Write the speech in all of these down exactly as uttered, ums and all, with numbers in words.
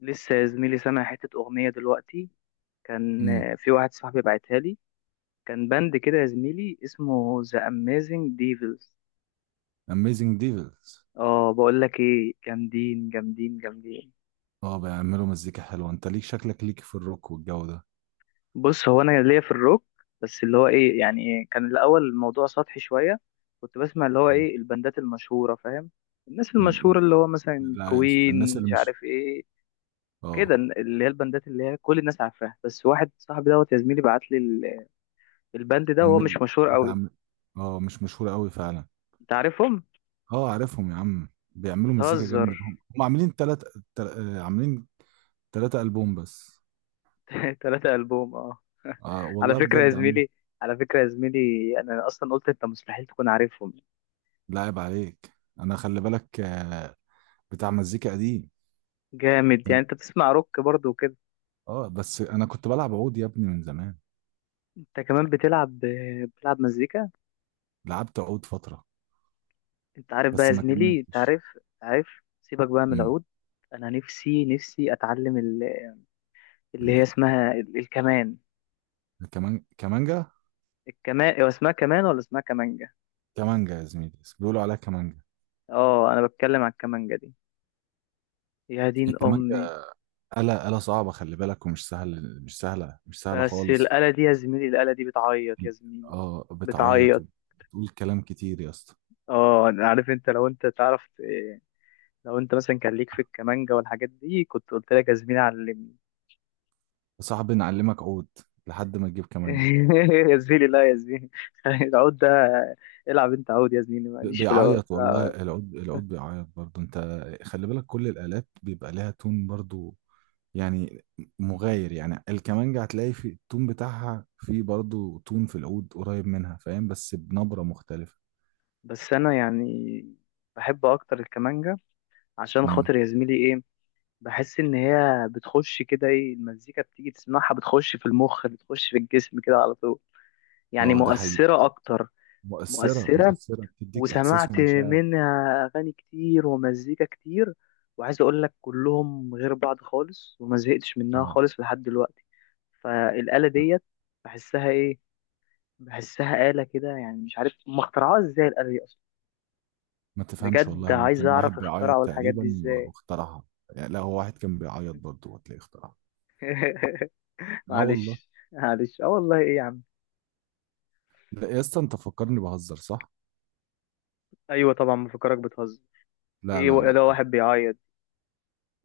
لسه يا زميلي سامع حتة أغنية دلوقتي؟ كان امم آه، في واحد صاحبي بعتها لي. كان باند كده يا زميلي اسمه The Amazing Devils. اميزنج ديفلز. اه، بقول لك ايه، جامدين جامدين جامدين. اه، بيعملوا مزيكا حلوه، انت ليك شكلك ليك في الروك والجو ده. بص، هو انا ليا في الروك. بس اللي هو ايه يعني إيه، كان الاول الموضوع سطحي شوية. كنت بسمع اللي هو مم. ايه البندات المشهورة، فاهم؟ الناس المشهورة مم. اللي هو مثلا لا يا اسطى، الناس كوين اللي مش مش عارف ايه، كده اه اللي هي البندات اللي هي كل الناس عارفاها. بس واحد صاحبي دوت يا زميلي بعت لي الباند ده، وهو أم... مش مشهور قوي. بتعمل. اه، مش مشهورة قوي فعلا. انت عارفهم؟ اه عارفهم يا عم، بيعملوا مزيكا بتهزر؟ جامدة. هم هم عاملين تلات تل... آه، عاملين تلاتة ألبوم بس. تلاتة ألبوم، اه. آه على والله فكرة يا بجد عم، زميلي، على فكرة يا زميلي، أنا أصلا قلت أنت مستحيل تكون عارفهم. لاعب عليك. أنا خلي بالك، آه بتاع مزيكا قديم. جامد، يعني أنت بتسمع روك برضه وكده. اه، بس أنا كنت بلعب عود يا ابني من زمان. أنت كمان بتلعب بتلعب مزيكا. لعبت عود فترة أنت عارف بقى بس يا ما زميلي، أنت كملتش. عارف. عارف. سيبك بقى من امم العود. أنا نفسي نفسي أتعلم ال- اللي هي اسمها ال- الكمان. الكمان كمانجا. الكمان هو اسمها كمان ولا اسمها كمانجة؟ كمانجا يا زميلي، بيقولوا عليها كمانجا. اه، أنا بتكلم على الكمانجة دي. يا دين أمي. الكمانجا آلة آلة صعبة خلي بالك، ومش سهل، مش سهلة مش سهلة بس خالص. الآلة دي يا زميلي، الآلة دي بتعيط يا زميلي. اه، بتعيط بتعيط. وبتقول كلام كتير يا اسطى. اه، أنا عارف انت، لو انت تعرف إيه، لو انت مثلا كان ليك في الكمانجا والحاجات دي كنت قلت لك يا زميلي علمني. صعب نعلمك عود لحد ما تجيب كمانجا. يا زميلي لا يا زميلي. العود ده، العب انت عود يا زميلي، ب- ماليش في العود، بيعيط والله، لا. العود العود بيعيط برضه. انت خلي بالك، كل الآلات بيبقى لها تون برضه، يعني مغاير. يعني الكمانجا هتلاقي في التون بتاعها، في برضه تون في العود قريب منها، فاهم، بس بنبرة مختلفة. بس انا يعني بحب اكتر الكمانجا، عشان امم خاطر يا زميلي ايه، بحس ان هي بتخش كده ايه، المزيكا بتيجي تسمعها بتخش في المخ، بتخش في الجسم كده على طول. يعني اه ده حقيقي. مؤثرة اكتر. مؤثرة، مؤثرة. مؤثرة بتديك إحساس وسمعت ومشاعر. منها اغاني كتير ومزيكا كتير. وعايز اقول لك كلهم غير بعض خالص، وما زهقتش منها اه، خالص لحد دلوقتي. فالآلة ديت بحسها ايه، بحسها آلة كده يعني، مش عارف هم اخترعوها ازاي الآلة دي اصلا. ما تفهمش والله، بجد هو عايز كان واحد اعرف بيعيط اخترعوا الحاجات دي تقريبا و- ازاي. واخترعها. يعني لا، هو واحد كان بيعيط برضه وتلاقيه اخترعها. اه والله. معلش معلش، اه والله، ايه يا عم. لا يا اسطى، انت فكرني بهزر صح؟ ايوه طبعا مفكرك بتهزر. لا ايه، لا و- ده لا واحد بيعيط؟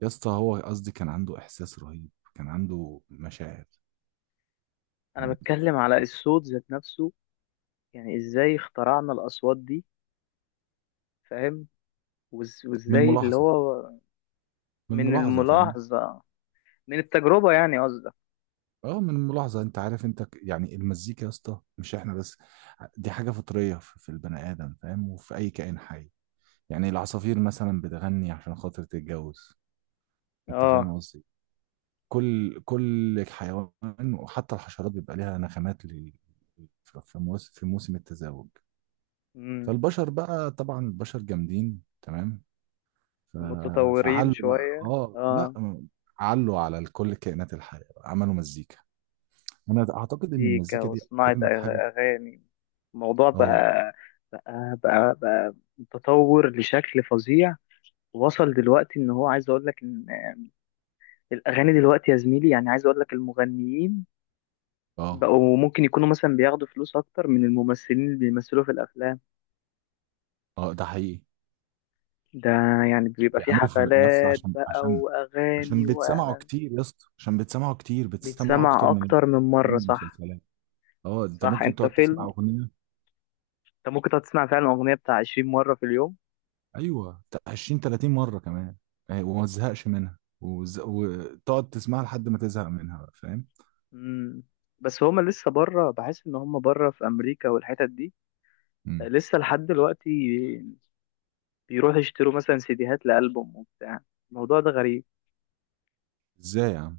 يا اسطى، هو قصدي كان عنده إحساس رهيب، كان عنده مشاعر. انا يعني بتكلم على الصوت ذات نفسه. يعني ازاي اخترعنا الاصوات دي؟ فاهم؟ وإز- من وازاي اللي الملاحظة هو من من الملاحظة فاهم؟ الملاحظة؟ من التجربة يعني قصدك. اه، من الملاحظة. انت عارف، انت ك- يعني المزيكا يا اسطى مش احنا بس، دي حاجة فطرية في في البني آدم، فاهم، وفي أي كائن حي. يعني العصافير مثلا بتغني عشان خاطر تتجوز. انت فاهم اه. قصدي، كل كل حيوان وحتى الحشرات بيبقى ليها نغمات ل- في في موس- في موسم التزاوج. امم. فالبشر بقى، طبعا البشر جامدين تمام. ف- متطورين فعلوا بقى، شوية، اه لا، اه. علوا على كل كائنات الحياة، عملوا مزيكا. انا اعتقد ان مزيكا المزيكا دي وصناعة أغ- اجمد حاجة. أغاني. الموضوع اه، بقى، بقى بقى, بقى متطور لشكل فظيع. وصل دلوقتي ان هو عايز اقول لك ان الاغاني دلوقتي يا زميلي، يعني عايز اقول لك المغنيين اه، بقوا ممكن يكونوا مثلا بياخدوا فلوس اكتر من الممثلين اللي بيمثلوا في الافلام. اه، ده حقيقي. ده يعني بيبقى في بيعملوا في يس، حفلات عشان بقى، عشان عشان واغاني، بتسمعوا واعلانات. كتير يا اسطى، عشان بتسمعوا كتير بتسمعوا اكتر بيتسمع من ال- اكتر من من مره، صح. المسلسلات. اه، انت صح، ممكن انت تقعد تسمع فيلم، اغنيه. انت ممكن تقعد تسمع فعلا اغنيه بتاع عشرين مره في اليوم. ايوه، تا- عشرين تلاتين مره كمان. آه، وما تزهقش منها وز... وتقعد تسمعها لحد ما تزهق منها بقى، فاهم. امم. بس هما لسه بره، بحس ان هما بره في امريكا والحتت دي، مم. لسه لحد دلوقتي بيروحوا يشتروا مثلا سيديهات لألبوم وبتاع. الموضوع ده غريب. ازاي يا عم؟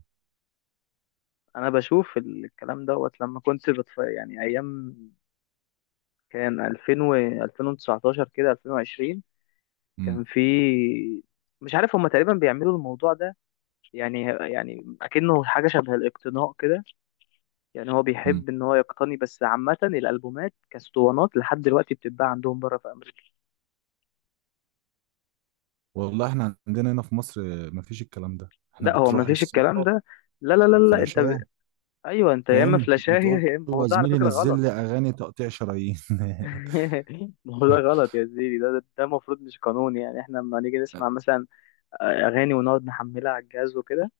انا بشوف الكلام دوت لما كنت بتف... يعني ايام، كان ألفين و ألفين وتسعة عشر كده ألفين وعشرين، مم. كان في، مش عارف هما تقريبا بيعملوا الموضوع ده، يعني، يعني اكنه حاجه شبه الاقتناء كده، يعني هو مم. بيحب ان هو يقتني. بس عامة الالبومات كاسطوانات لحد دلوقتي بتتباع عندهم بره في امريكا. والله احنا عندنا هنا في مصر، آه، مفيش الكلام ده، احنا لا هو بتروح ما فيش الكلام للسايبر، ده، لا لا لا لا، انت ب... الفلاشية، ايوه، انت يا اما فاهم، فلاشايه. وتقول يا اما، ما له هو يا ده على زميلي فكرة نزل غلط. لي اغاني تقطيع شرايين. ما هو ده غلط يا زيدي، ده ده ده المفروض، مش قانون يعني، احنا لما نيجي نسمع مثلا اغاني ونقعد نحملها على الجهاز وكده،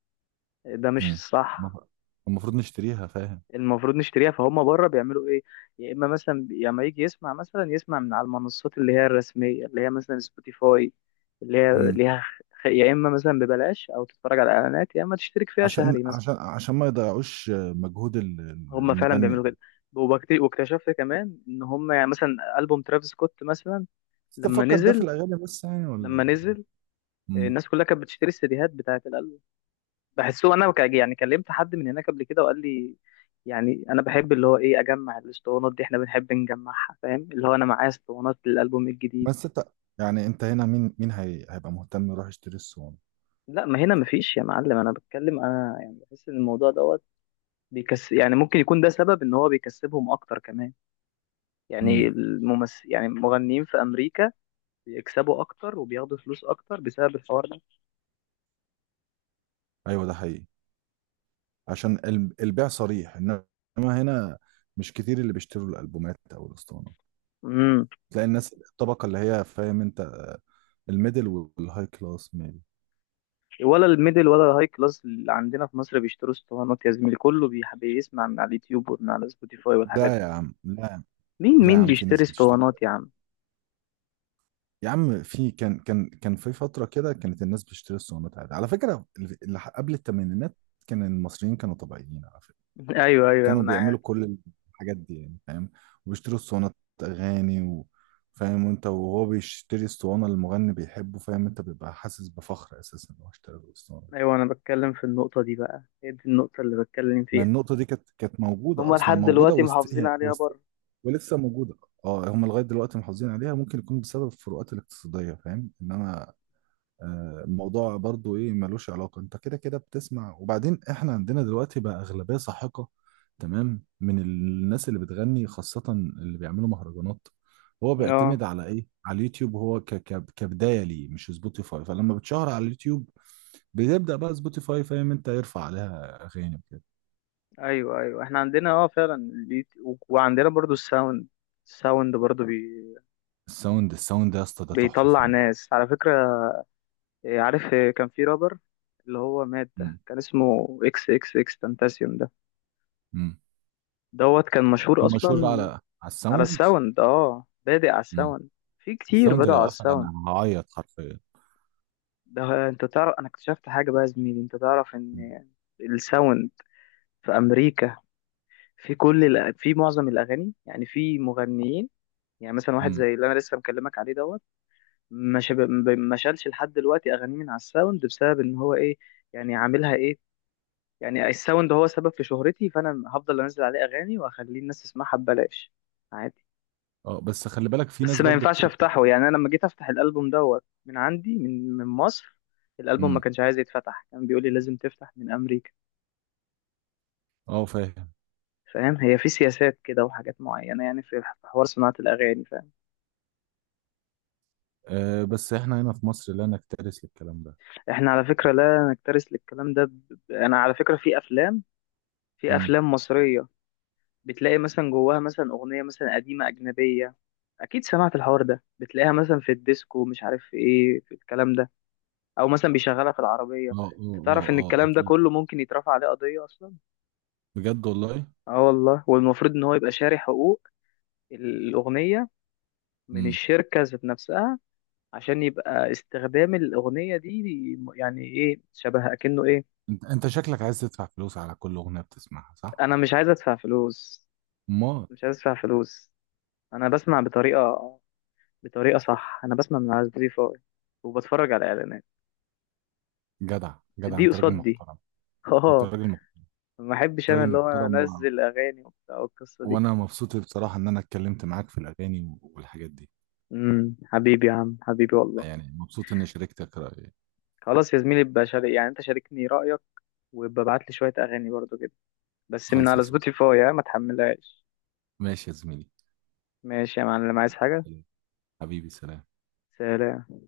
ده مش مم. صح. المفروض نشتريها، فاهم، المفروض نشتريها، فهم بره بيعملوا ايه، يا اما مثلا، يا اما يجي يسمع مثلا، يسمع من على المنصات اللي هي الرسميه، اللي هي مثلا سبوتيفاي، اللي هي ليها خ- يا اما مثلا ببلاش او تتفرج على اعلانات، يا اما تشترك فيها عشان شهري مثلا. عشان عشان ما يضيعوش مجهود ال- ال- هم فعلا المغني بيعملوا يعني. كده. وبكت- واكتشفت كمان ان هم يعني، مثلا البوم ترافيس سكوت مثلا، بس لما تفكر ده في نزل الاغاني بس يعني، لما ولا؟ نزل امم الناس كلها كانت بتشتري السيديهات بتاعه الالبوم. بحسه انا، ك- يعني كلمت حد من هناك قبل كده وقال لي يعني انا بحب اللي هو ايه اجمع الاسطوانات دي، احنا بنحب نجمعها، فاهم؟ اللي هو انا معايا اسطوانات للالبوم الجديد. بس انت يعني، انت هنا، مين مين هي... هيبقى مهتم يروح يشتري الصوان؟ لا، ما هنا مفيش يا معلم. انا بتكلم، انا يعني بحس ان الموضوع دوت بيكس، يعني ممكن يكون ده سبب ان هو بيكسبهم اكتر كمان. يعني امم الممثل، يعني المغنيين في امريكا بيكسبوا اكتر وبياخدوا فلوس اكتر بسبب الحوار ده. ايوه ده حقيقي. عشان ال- البيع صريح، انما هنا مش كتير اللي بيشتروا الالبومات او الاسطوانه. امم. تلاقي الناس، الطبقه اللي هي، فاهم انت، الميدل والهاي كلاس ميبي. ولا الميدل ولا الهاي كلاس اللي عندنا في مصر بيشتروا اسطوانات يا زميلي، كله بيح- بيسمع من على اليوتيوب ومن على سبوتيفاي والحاجات لا يا دي. عم، لا. مين لا يا مين عم، في بيشتري ناس بتشتري. اسطوانات يا عم؟ يا عم في كان كان كان في فترة كده كانت الناس بتشتري الصوانات عادي على فكرة، اللي قبل الثمانينات. كان المصريين كانوا طبيعيين على فكرة، ايوه ايوه، كانوا انا عارف. بيعملوا كل الحاجات دي يعني، فاهم، وبيشتروا الصوانات أغاني و... فاهم. وانت وهو بيشتري الصوانة اللي المغني بيحبه، فاهم انت، بيبقى حاسس بفخر أساسا إن هو اشترى له الصوانة. ايوه، انا بتكلم في النقطه دي بقى، هي دي النقطه اللي بتكلم ما فيها. النقطة دي كانت كانت موجودة هما أصلا، لحد موجودة دلوقتي وست... محافظين هي- عليها وست... بره. ولسه موجودة. اه، هم لغاية دلوقتي محافظين عليها، ممكن يكون بسبب الفروقات الاقتصادية، فاهم، انما آه، الموضوع برضو ايه ملوش علاقة. انت كده كده بتسمع. وبعدين احنا عندنا دلوقتي بقى اغلبية ساحقة تمام من الناس اللي بتغني، خاصة اللي بيعملوا مهرجانات. هو اه. بيعتمد على ايه؟ على اليوتيوب. هو ك ك كبداية ليه مش سبوتيفاي. فلما بتشهر على اليوتيوب بيبدأ بقى سبوتيفاي، فاهم انت، يرفع عليها اغاني وكده. ايوه ايوه، احنا عندنا اه فعلا البيت و- وعندنا برضو الساوند. الساوند برضو بي... الساوند الساوند ده يا اسطى ده تحفة بيطلع فنية. ناس على فكره. إيه، عارف إيه، كان في رابر اللي هو مات ده، امم كان اسمه اكس اكس اكس تنتاسيوم ده، امم دوت كان مشهور كان اصلا. مشهور على على على الساوند. الساوند، اه، بادئ على امم الساوند. في كتير الساوند بدأوا على لو قفل الساوند. انا هعيط حرفيا. ده انت تعرف، انا اكتشفت حاجه بقى يا زميلي، انت تعرف ان الساوند في امريكا في كل الأ- في معظم الاغاني، يعني في مغنيين، يعني مثلا واحد امم زي اللي انا لسه مكلمك عليه دوت، ما شب... ما شالش لحد دلوقتي اغانيه من على الساوند بسبب ان هو ايه، يعني عاملها ايه، يعني الساوند هو سبب في شهرتي، فانا هفضل انزل عليه اغاني واخليه الناس تسمعها ببلاش، عادي. اه، بس خلي بالك، في بس ناس ما برضو ينفعش بت افتحه. يعني انا لما جيت افتح الالبوم دوت من عندي، من من مصر، الالبوم ما امم كانش عايز يتفتح، كان بيقول لي لازم تفتح من امريكا. اه، فاهم. فاهم؟ هي في سياسات كده وحاجات معينة يعني، في في حوار صناعة الأغاني، فاهم؟ آه، بس احنا هنا في مصر لا نكترث للكلام ده. احنا على فكرة لا نكترث للكلام ده، ب... ب- أنا على فكرة، في أفلام، في امم أفلام مصرية، بتلاقي مثلا جواها مثلا أغنية مثلا قديمة أجنبية، أكيد سمعت الحوار ده، بتلاقيها مثلا في الديسكو مش عارف في إيه، في الكلام ده، أو مثلا بيشغلها في العربية. اه، أنت اه، اه، تعرف إن اه، الكلام ده اكيد. كله ممكن يترفع عليه قضية أصلا؟ بجد والله. أه والله. والمفروض إن هو يبقى شاري حقوق الأغنية من امم الشركة ذات نفسها، عشان يبقى استخدام الأغنية دي يعني إيه، شبه أكنه إيه. انت، انت شكلك عايز تدفع فلوس على كل اغنيه بتسمعها، صح؟ أنا مش عايز أدفع فلوس، امال. مش عايز أدفع فلوس. أنا بسمع بطريقة، بطريقة صح. أنا بسمع من على سبوتيفاي وبتفرج على إعلانات، جدع جدع، دي انت راجل قصاد دي. محترم. انت آه. راجل محترم. ما أحبش انت أنا راجل اللي هو محترم و... أنزل أغاني وبتاع والقصة دي. وانا مبسوط بصراحه ان انا اتكلمت معاك في الاغاني والحاجات دي. امم حبيبي يا عم، حبيبي والله. يعني مبسوط اني شاركتك رايي. خلاص يا زميلي بقى شارك، يعني أنت شاركني رأيك، وببعت لي شوية أغاني برضو كده. بس من خالصه على صح. سبوتيفاي، ها، ما تحملهاش. ماشي يا زميلي. ماشي يا معلم، عايز حاجة؟ حبيبي سلام. سلام.